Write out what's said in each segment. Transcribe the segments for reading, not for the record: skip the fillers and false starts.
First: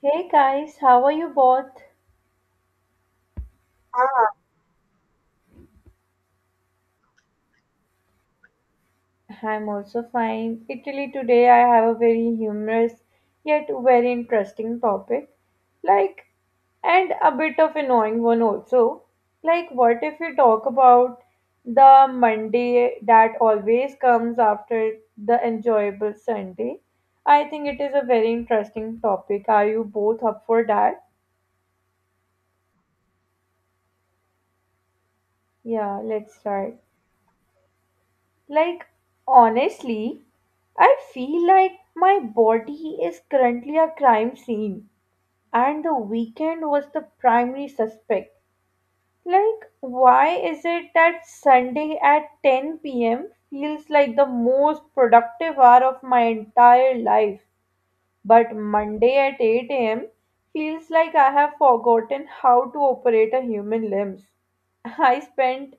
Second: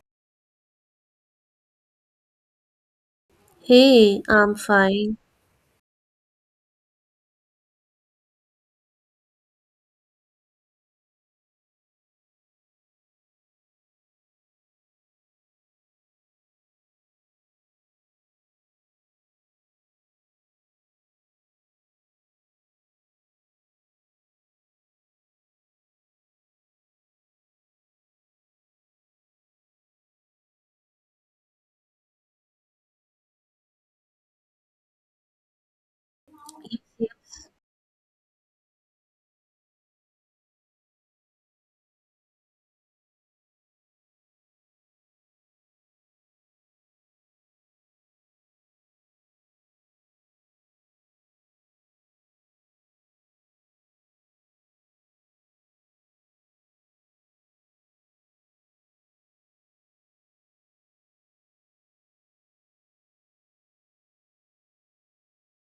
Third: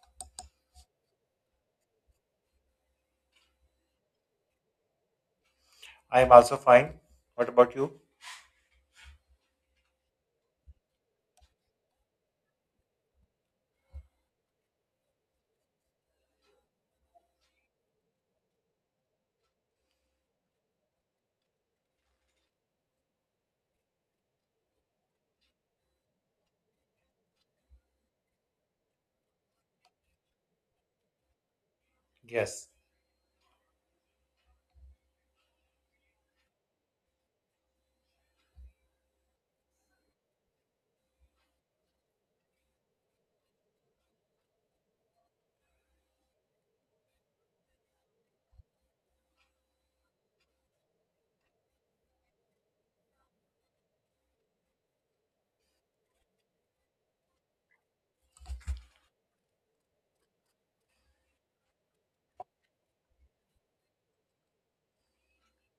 Hey guys, how are you both? Hey, I'm fine. I am also fine. What about you? I'm also fine. Italy today I have a very humorous yet very interesting topic. Like and a bit of annoying one also. Like what if we talk about the Monday that always comes after the enjoyable Sunday? I think it is a very interesting topic. Are you both up for that? Yes. Yeah, let's start. Yes. Like, honestly, I feel like my body is currently a crime scene, and the weekend was the primary suspect. Like, why is it that Sunday at 10 p.m. feels like the most productive hour of my entire life? But Monday at 8 a.m. feels like I have forgotten how to operate a human limbs. I spent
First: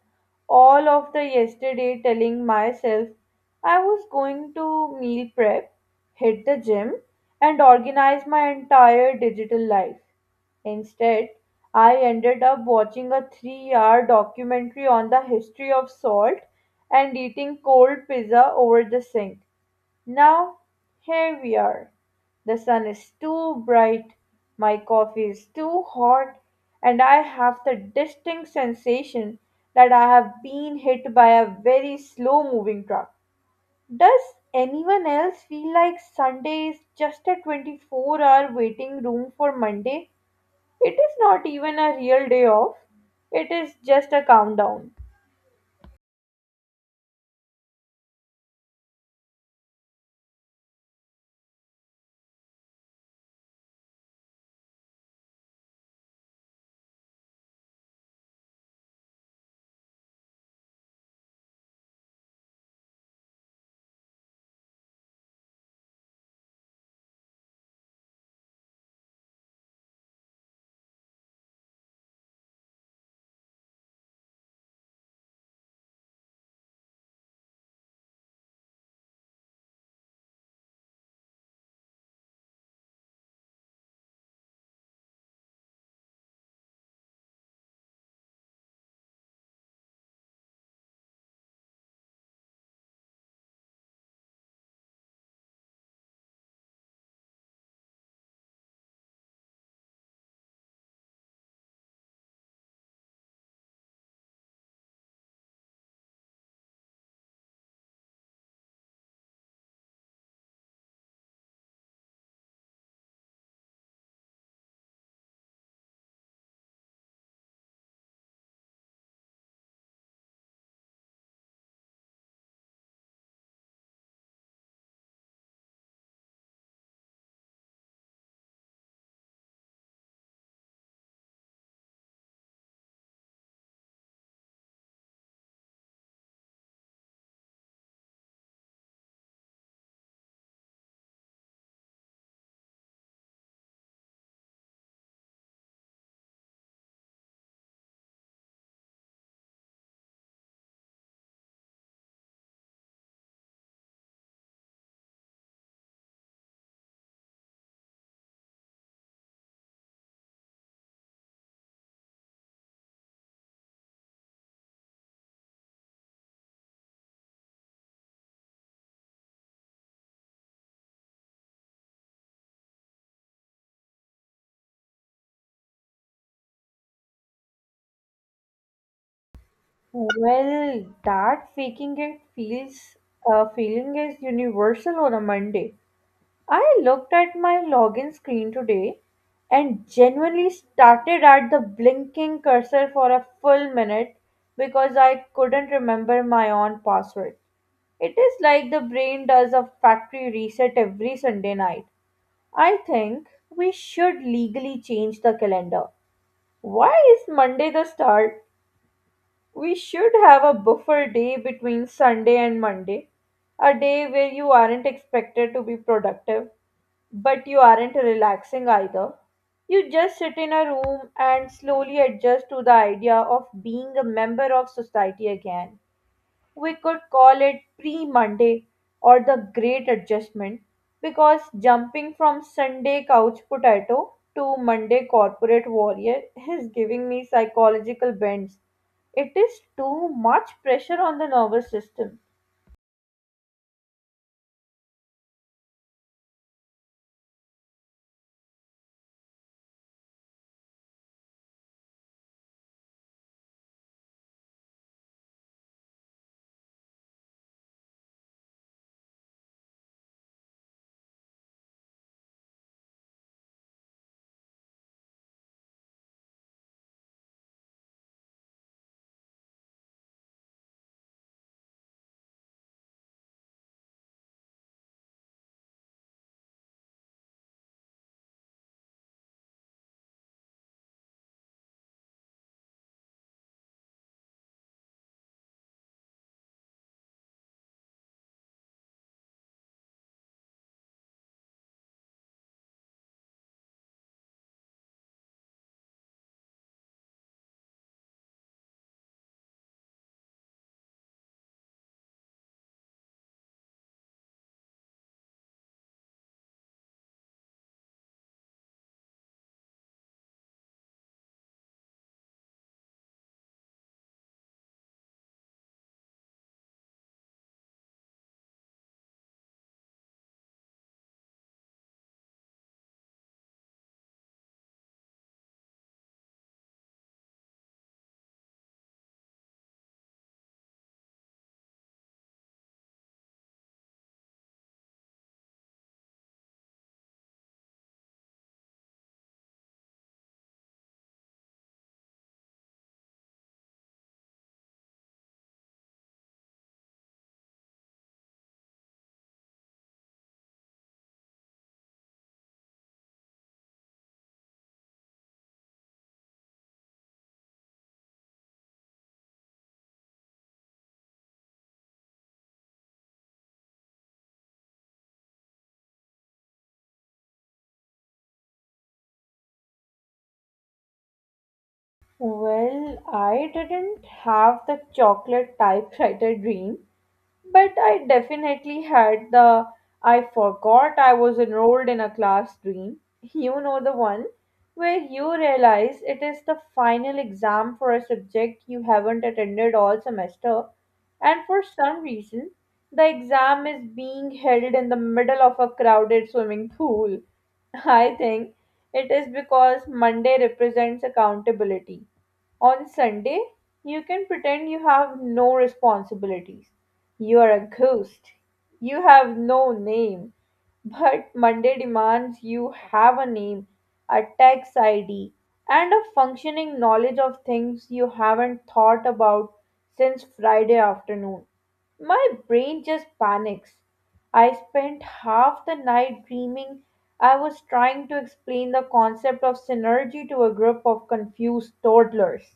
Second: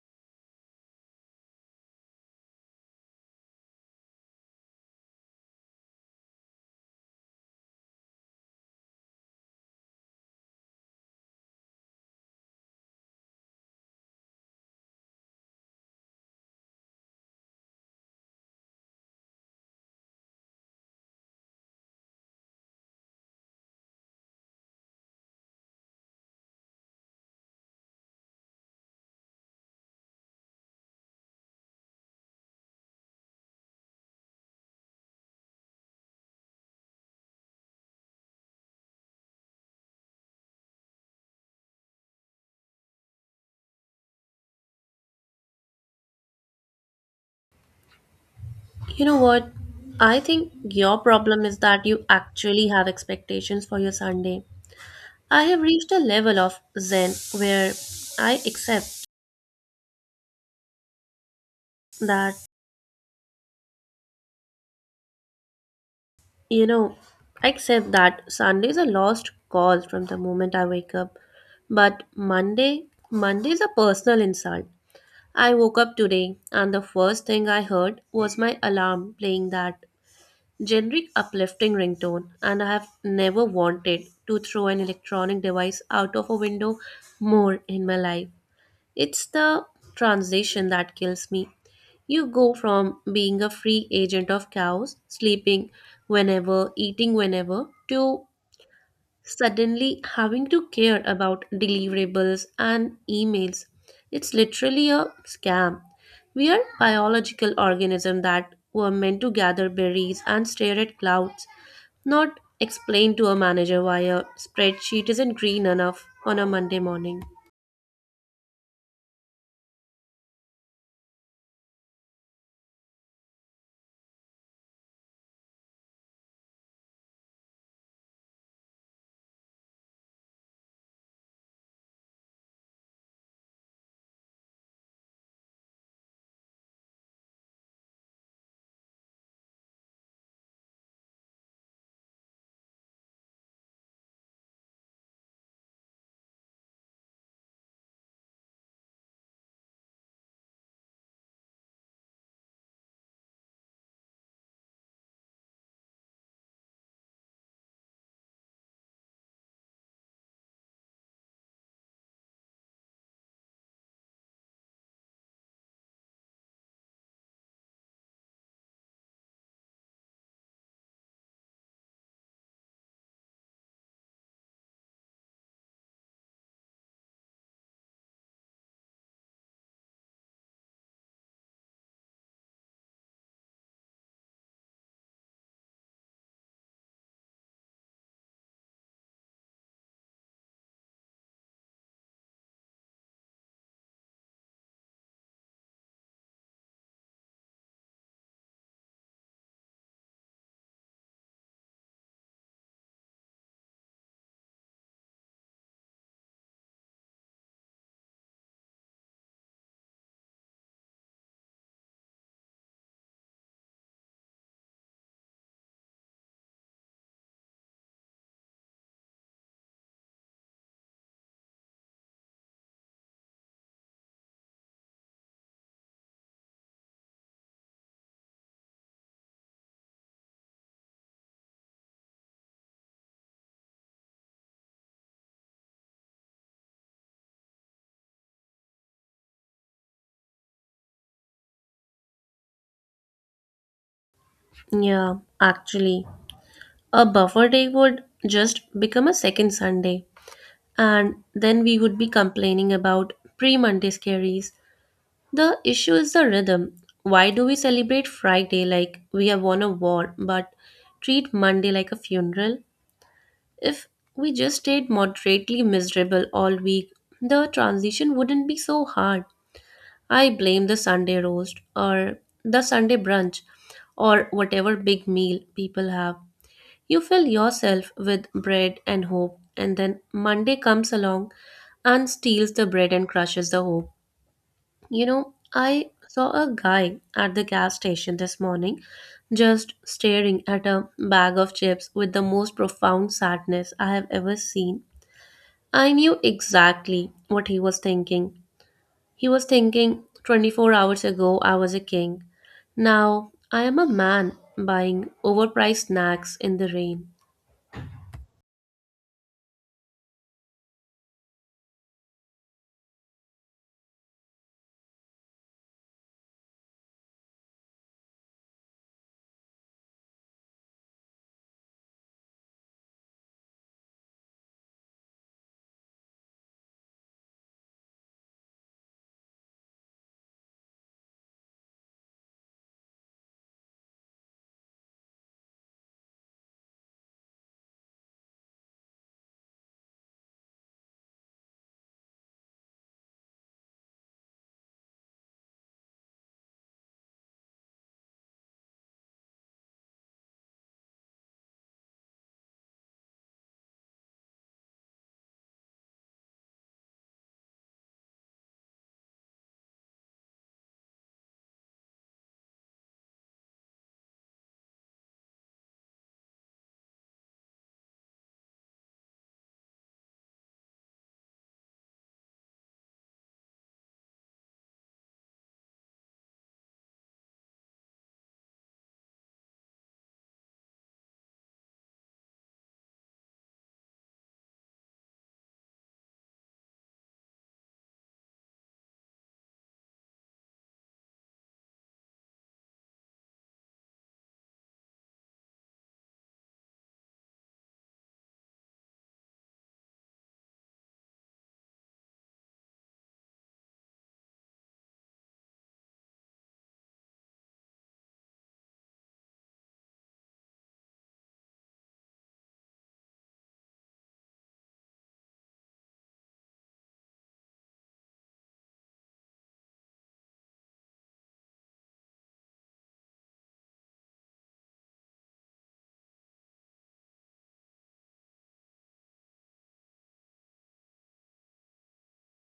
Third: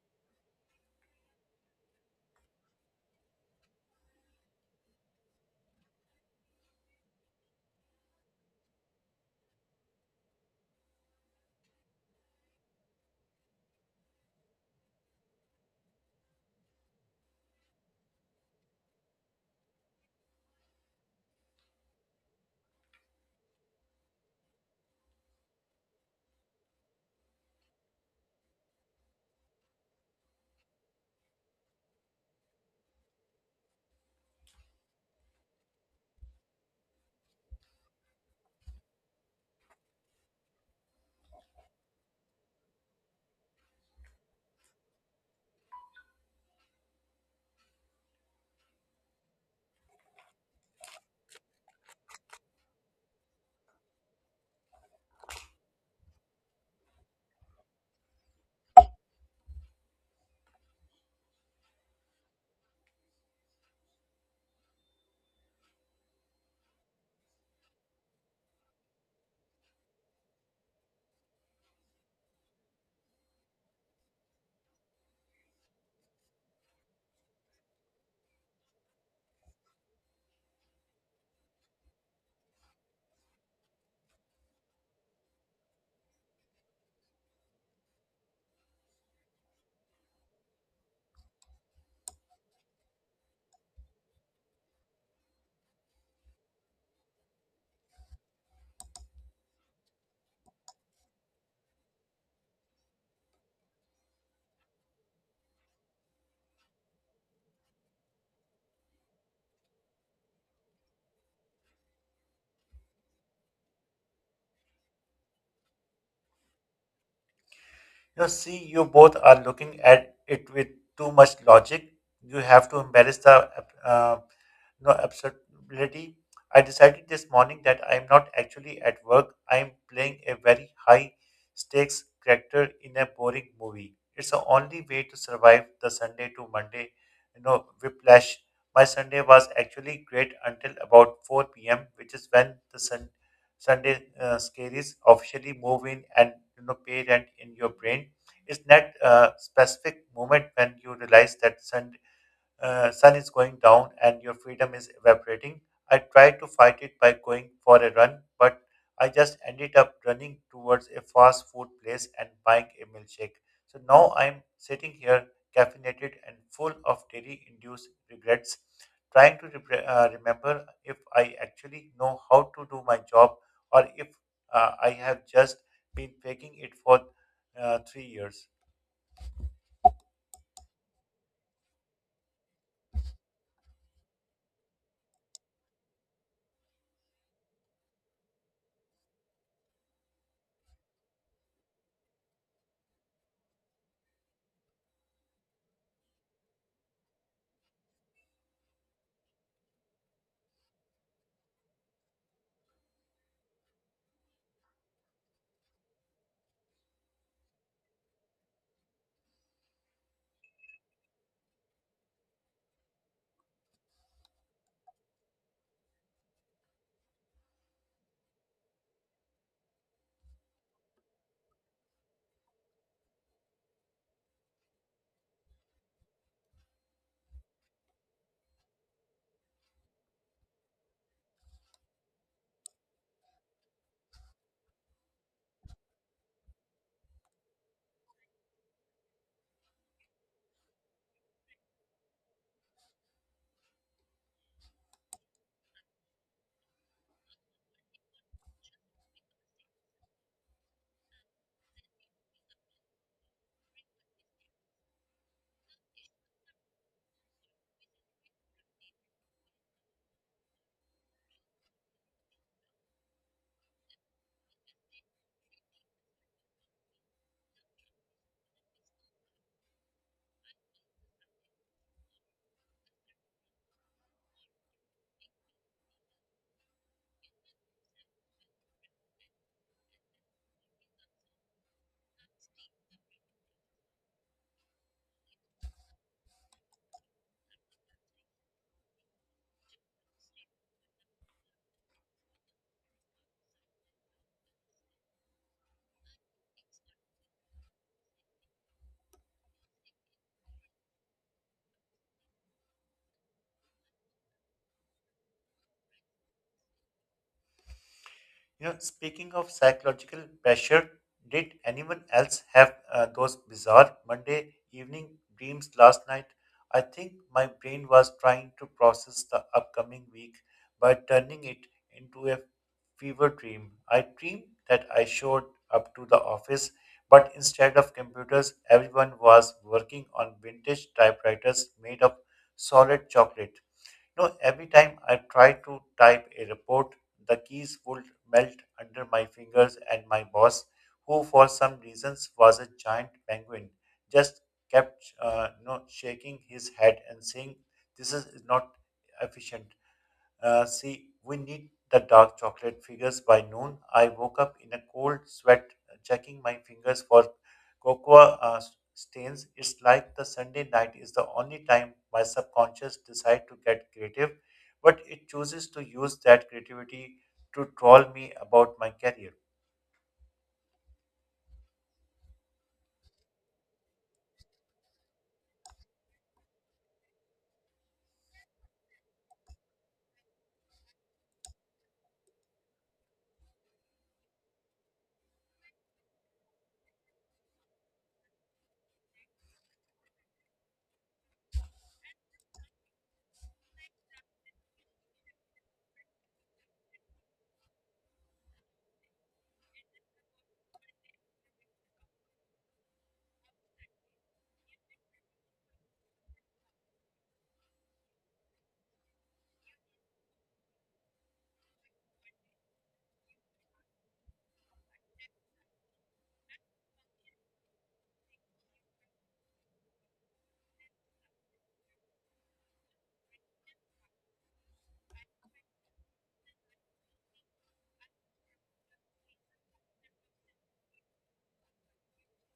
all of the yesterday telling myself I was going to meal prep, hit the gym, and organize my entire digital life. Instead, I ended up watching a 3-hour documentary on the history of salt and eating cold pizza over the sink. Now, here we are. The sun is too bright, my coffee is too hot, and I have the distinct sensation that I have been hit by a very slow moving truck. Does anyone else feel like Sunday is just a 24-hour waiting room for Monday? It is not even a real day off, it is just a countdown. You know what? I think your problem is that you actually have expectations for your Sunday. I have reached a level of zen where I accept that, you know, that Sunday is a lost cause from the moment I wake up. But Monday, Monday is a personal insult. I woke up today and the first thing I heard was my alarm playing that generic uplifting ringtone and I have never wanted to throw an electronic device out of a window more in my life. It's the transition that kills me. You go from being a free agent of chaos, sleeping whenever, eating whenever, to suddenly having to care about deliverables and emails. It's literally a scam. We are biological organisms that were meant to gather berries and stare at clouds, not explain to a manager why a spreadsheet isn't green enough on a Monday morning. You see, you both are looking at it with too much logic. You have to embrace the uh, absurdity. I decided this morning that I am not actually at work. I am playing a very high stakes character in a boring movie. It's the only way to survive the Sunday to Monday, whiplash. My Sunday was actually great until about 4 p.m., which is when the Sunday scaries officially move in and pay rent in your brain. It's that specific moment when you realize that Sunday sun is going down and your freedom is evaporating. I tried to fight it by going for a run, but I just ended up running towards a fast food place and buying a milkshake. So now I'm sitting here caffeinated and full of dairy induced regrets, trying to remember if I actually know how to do my job or if I have just been faking it for 3 years. Well, that faking it feels feeling is universal on a Monday. I looked at my login screen today and genuinely started at the blinking cursor for a full minute because I couldn't remember my own password. It is like the brain does a factory reset every Sunday night. I think we should legally change the calendar. Why is Monday the start? We should have a buffer day between Sunday and Monday, a day where you aren't expected to be productive, but you aren't relaxing either. You just sit in a room and slowly adjust to the idea of being a member of society again. We could call it pre Monday or the Great Adjustment because jumping from Sunday couch potato to Monday corporate warrior is giving me psychological bends. It is too much pressure on the nervous system. Yeah, actually, a buffer day would just become a second Sunday, and then we would be complaining about pre Monday scaries. The issue is the rhythm. Why do we celebrate Friday like we have won a war, but treat Monday like a funeral? If we just stayed moderately miserable all week, the transition wouldn't be so hard. I blame the Sunday roast or the Sunday brunch or whatever big meal people have. You fill yourself with bread and hope, and then Monday comes along and steals the bread and crushes the hope. I saw a guy at the gas station this morning just staring at a bag of chips with the most profound sadness I have ever seen. I knew exactly what he was thinking. He was thinking, 24 hours ago, I was a king. Now, I am a man buying overpriced snacks in the rain. You know, speaking of psychological pressure, did anyone else have those bizarre Monday evening dreams last night? I think my brain was trying to process the upcoming week by turning it into a fever dream. I dreamed that I showed up to the office, but instead of computers, everyone was working on vintage typewriters made of solid chocolate. You know, every time I try to type a report, the keys would melt under my fingers, and my boss, who for some reasons was a giant penguin, just kept shaking his head and saying, "This is not efficient. See, we need the dark chocolate figures by noon." I woke up in a cold sweat, checking my fingers for cocoa uh, stains. It's like the Sunday night is the only time my subconscious decides to get creative, but it chooses to use that creativity to troll me about my career. Well, I didn't have the chocolate typewriter dream. But I definitely had the I forgot I was enrolled in a class dream. You know the one where you realize it is the final exam for a subject you haven't attended all semester, and for some reason, the exam is being held in the middle of a crowded swimming pool. I think. It is because Monday represents accountability. On Sunday, you can pretend you have no responsibilities. You are a ghost. You have no name. But Monday demands you have a name, a tax ID, and a functioning knowledge of things you haven't thought about since Friday afternoon. My brain just panics. I spent half the night dreaming I was trying to explain the concept of synergy to a group of confused toddlers.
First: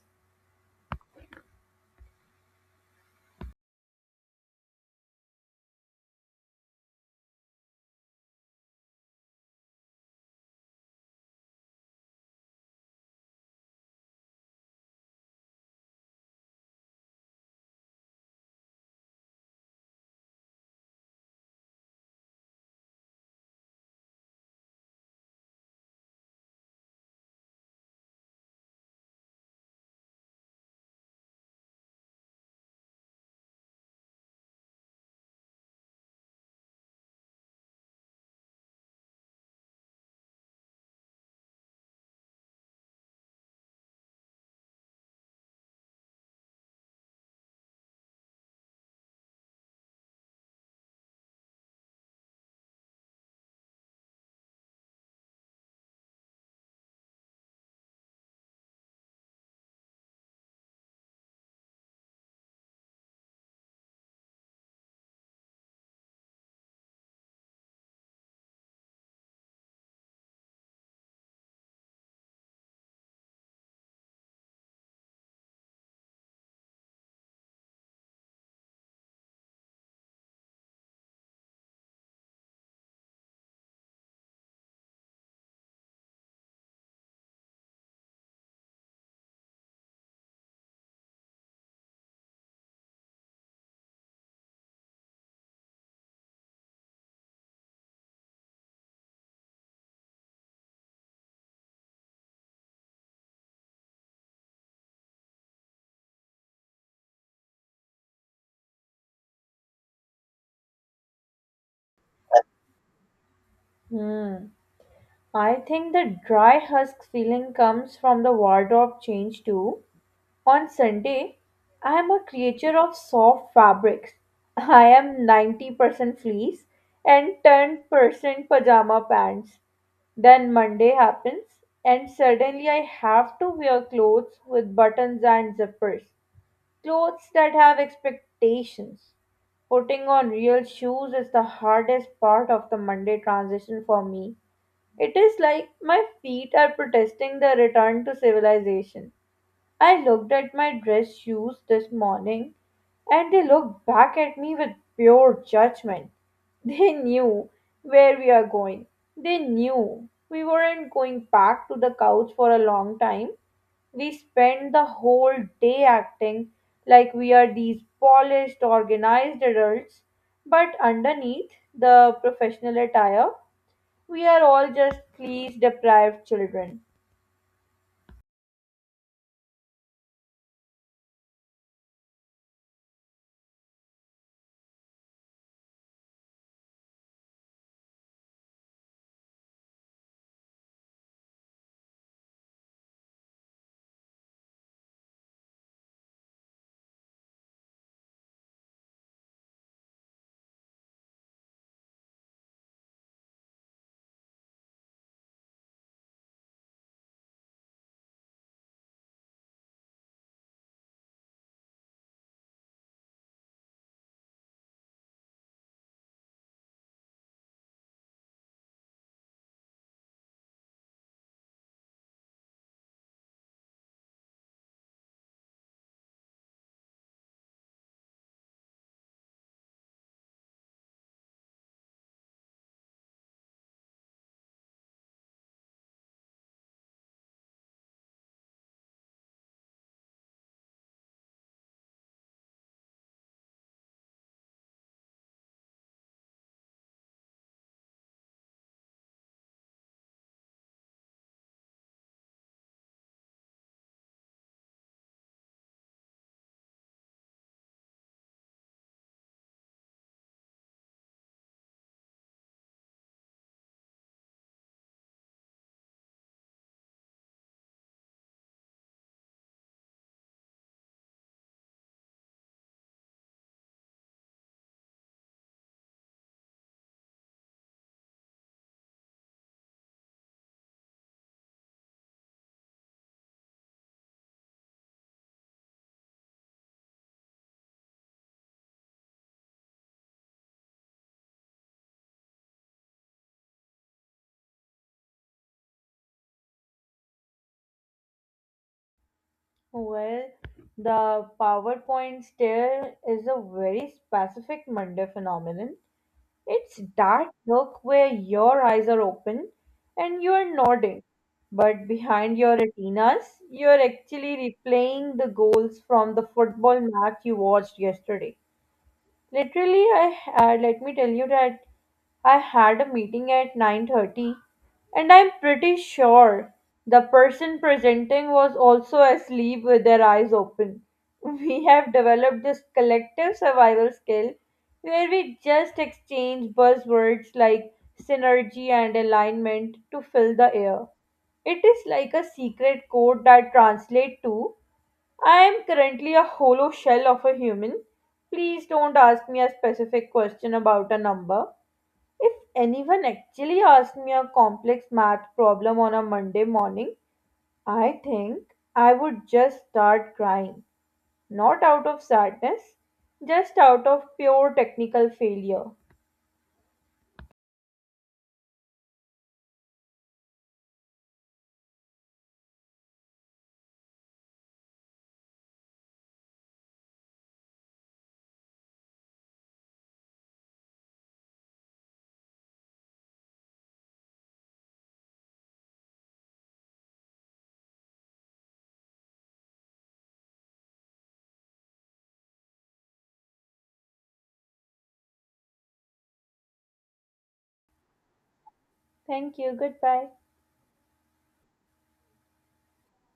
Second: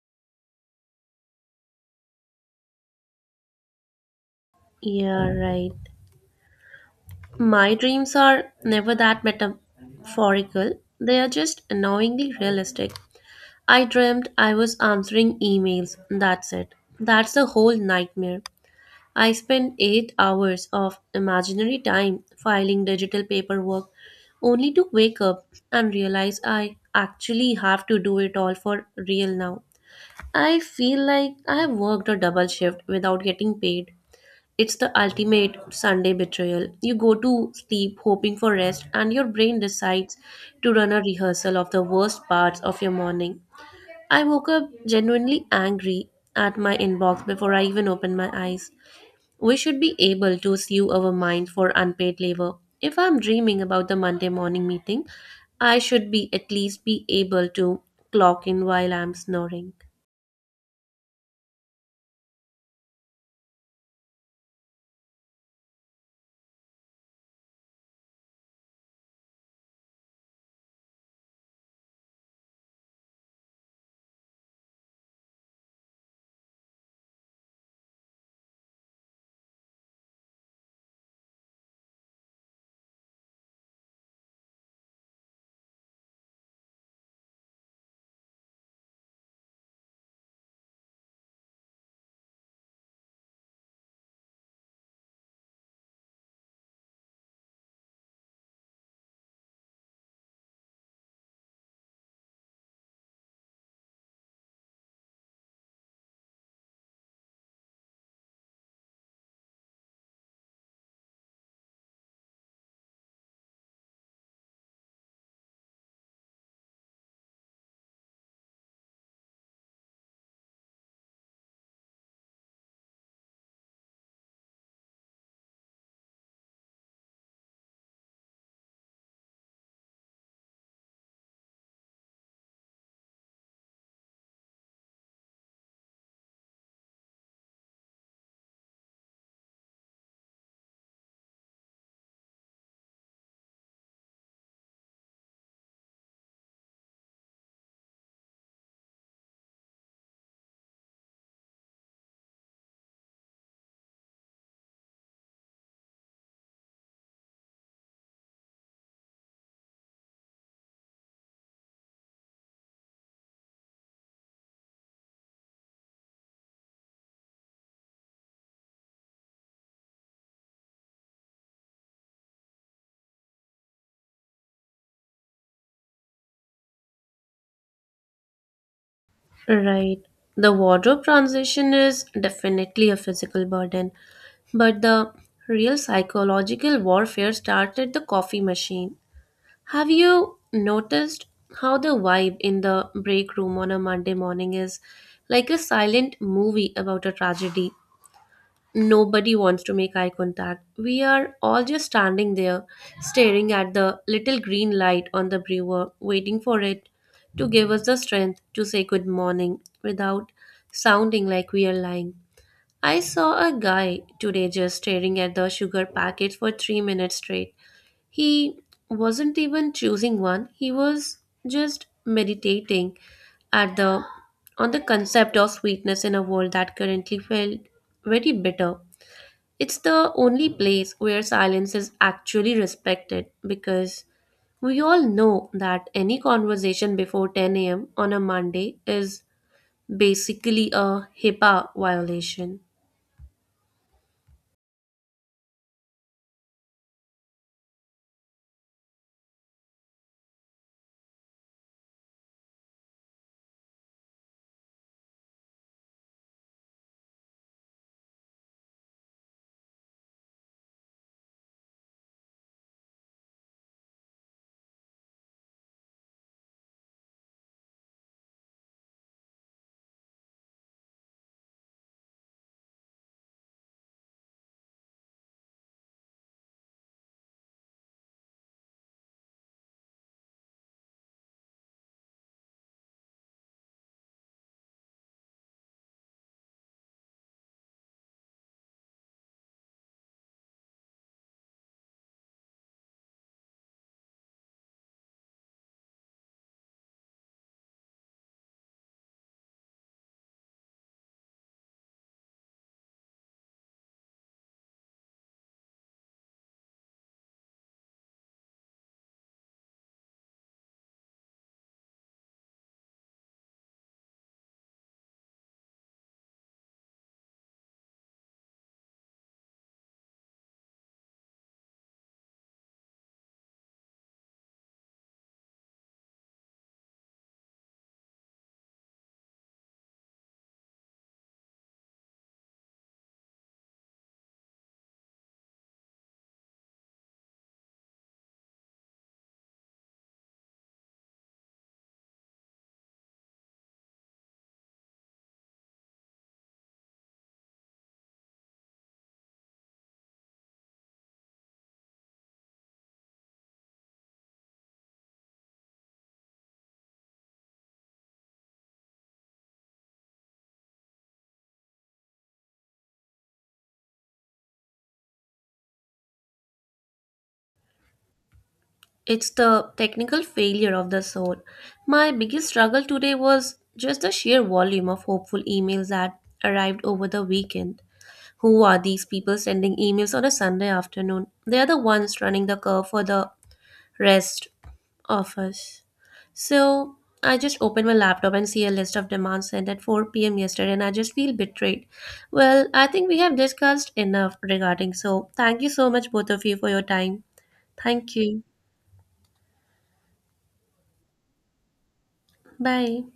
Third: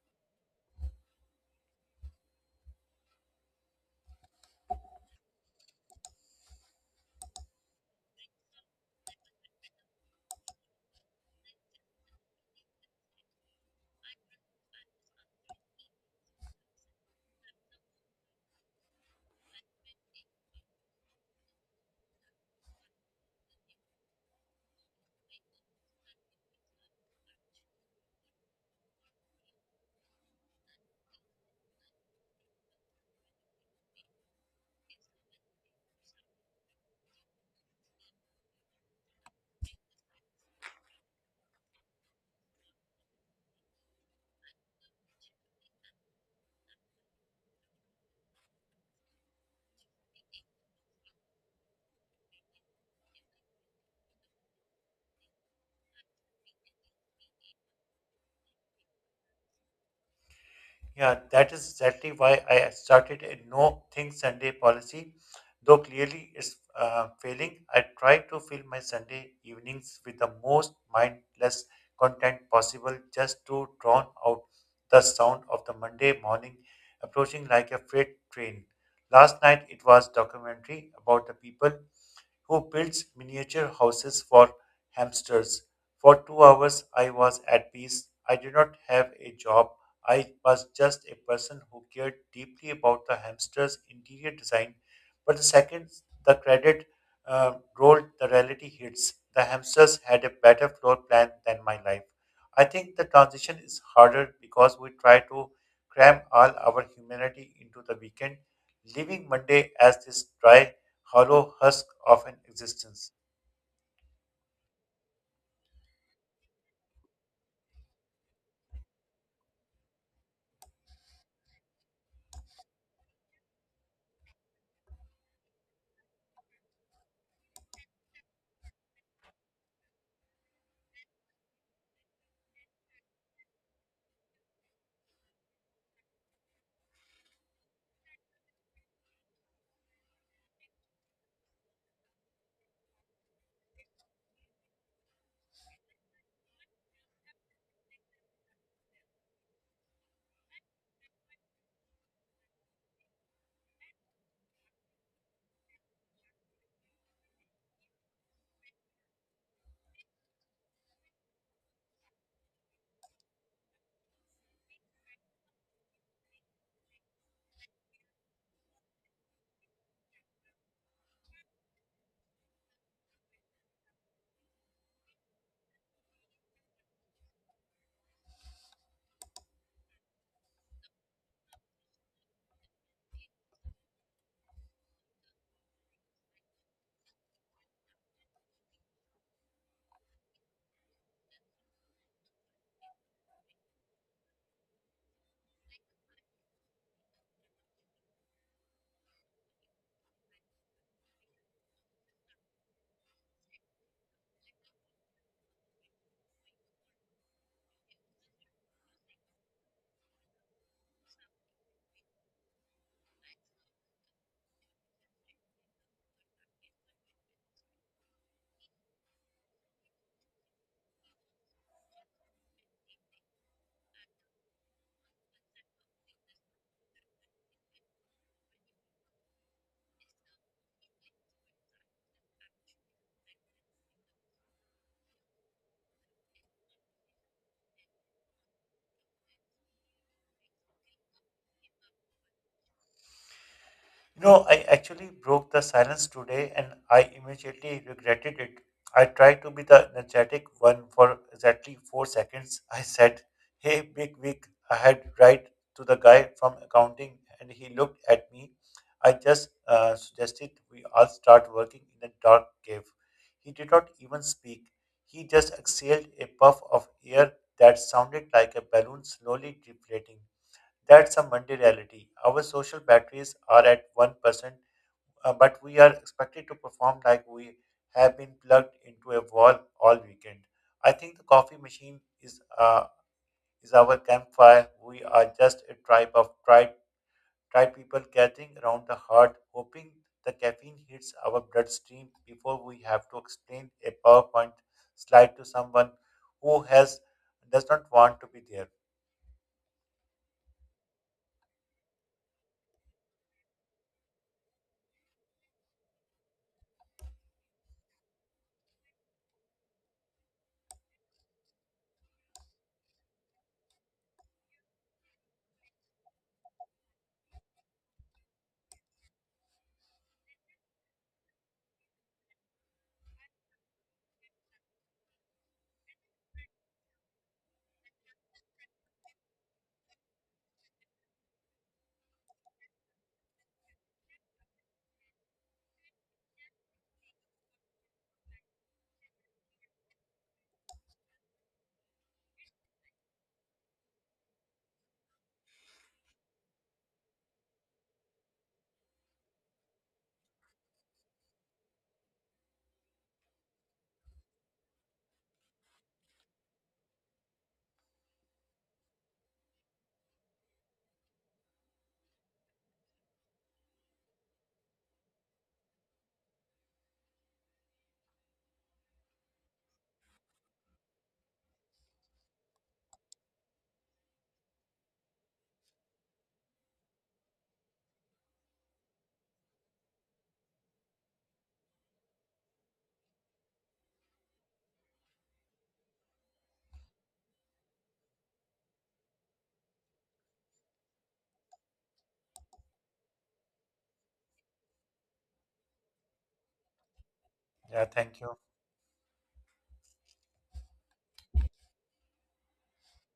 Yeah, right. My dreams are never that metaphorical, they are just annoyingly realistic. I dreamt I was answering emails. That's it. That's the whole nightmare. I spent 8 hours of imaginary time filing digital paperwork only to wake up and realize I actually have to do it all for real now. I feel like I have worked a double shift without getting paid. It's the ultimate Sunday betrayal. You go to sleep hoping for rest, and your brain decides to run a rehearsal of the worst parts of your morning. I woke up genuinely angry at my inbox before I even opened my eyes. We should be able to sue our mind for unpaid labor. If I'm dreaming about the Monday morning meeting, I should be at least be able to clock in while I'm snoring. Yeah, that is exactly why I started a no think Sunday policy. Though clearly it's failing, I try to fill my Sunday evenings with the most mindless content possible just to drown out the sound of the Monday morning approaching like a freight train. Last night it was documentary about the people who builds miniature houses for hamsters. For 2 hours, I was at peace. I did not have a job. I was just a person who cared deeply about the hamster's interior design. But the second the credit rolled, the reality hits. The hamsters had a better floor plan than my life. I think the transition is harder because we try to cram all our humanity into the weekend, leaving Monday as this dry hollow husk of an existence. Hmm. I think the dry husk feeling comes from the wardrobe change too. On Sunday, I am a creature of soft fabrics. I am 90% fleece and 10% pajama pants. Then Monday happens, and suddenly I have to wear clothes with buttons and zippers. Clothes that have expectations. Putting on real shoes is the hardest part of the Monday transition for me. It is like my feet are protesting the return to civilization. I looked at my dress shoes this morning and they looked back at me with pure judgment. They knew where we are going. They knew we weren't going back to the couch for a long time. We spent the whole day acting like we are these polished, organized adults, but underneath the professional attire, we are all just please deprived children. Right. The wardrobe transition is definitely a physical burden, but the real psychological warfare started the coffee machine. Have you noticed how the vibe in the break room on a Monday morning is like a silent movie about a tragedy? Nobody wants to make eye contact. We are all just standing there, staring at the little green light on the brewer, waiting for it to give us the strength to say good morning without sounding like we are lying. I saw a guy today just staring at the sugar packets for 3 minutes straight. He wasn't even choosing one, he was just meditating at the on the concept of sweetness in a world that currently felt very bitter. It's the only place where silence is actually respected because we all know that any conversation before 10 a.m. on a Monday is basically a HIPAA violation. You know, I actually broke the silence today and I immediately regretted it. I tried to be the energetic one for exactly four seconds. I said, "Hey, big wig, I had right to the guy from accounting," and he looked at me. I just suggested we all start working in a dark cave. He did not even speak. He just exhaled a puff of air that sounded like a balloon slowly deflating. That's a Monday reality. Our social batteries are at 1%, but we are expected to perform like we have been plugged into a wall all weekend. I think the coffee machine is our campfire. We are just a tribe of tried people gathering around the heart, hoping the caffeine hits our bloodstream before we have to explain a PowerPoint slide to someone who has does not want to be there. Well, the PowerPoint stare is a very specific Monday phenomenon. It's that look where your eyes are open and you are nodding, but behind your retinas, you're actually replaying the goals from the football match you watched yesterday. Literally, I let me tell you that I had a meeting at 9:30 and I'm pretty sure the person presenting was also asleep with their eyes open. We have developed this collective survival skill where we just exchange buzzwords like synergy and alignment to fill the air. It is like a secret code that translates to I am currently a hollow shell of a human. Please don't ask me a specific question about a number. If anyone actually asked me a complex math problem on a Monday morning, I think I would just start crying. Not out of sadness, just out of pure technical failure. It's the technical failure of the soul. My biggest struggle today was just the sheer volume of hopeful emails that arrived over the weekend. Who are these people sending emails on a Sunday afternoon? They are the ones running the curve for the rest of us. So I just opened my laptop and see a list of demands sent at 4 p.m. yesterday, and I just feel betrayed. Well, I think we have discussed enough regarding, so thank you so much, both of you, for your time. Yeah, Thank thank you. you. Thank you. Goodbye. Bye.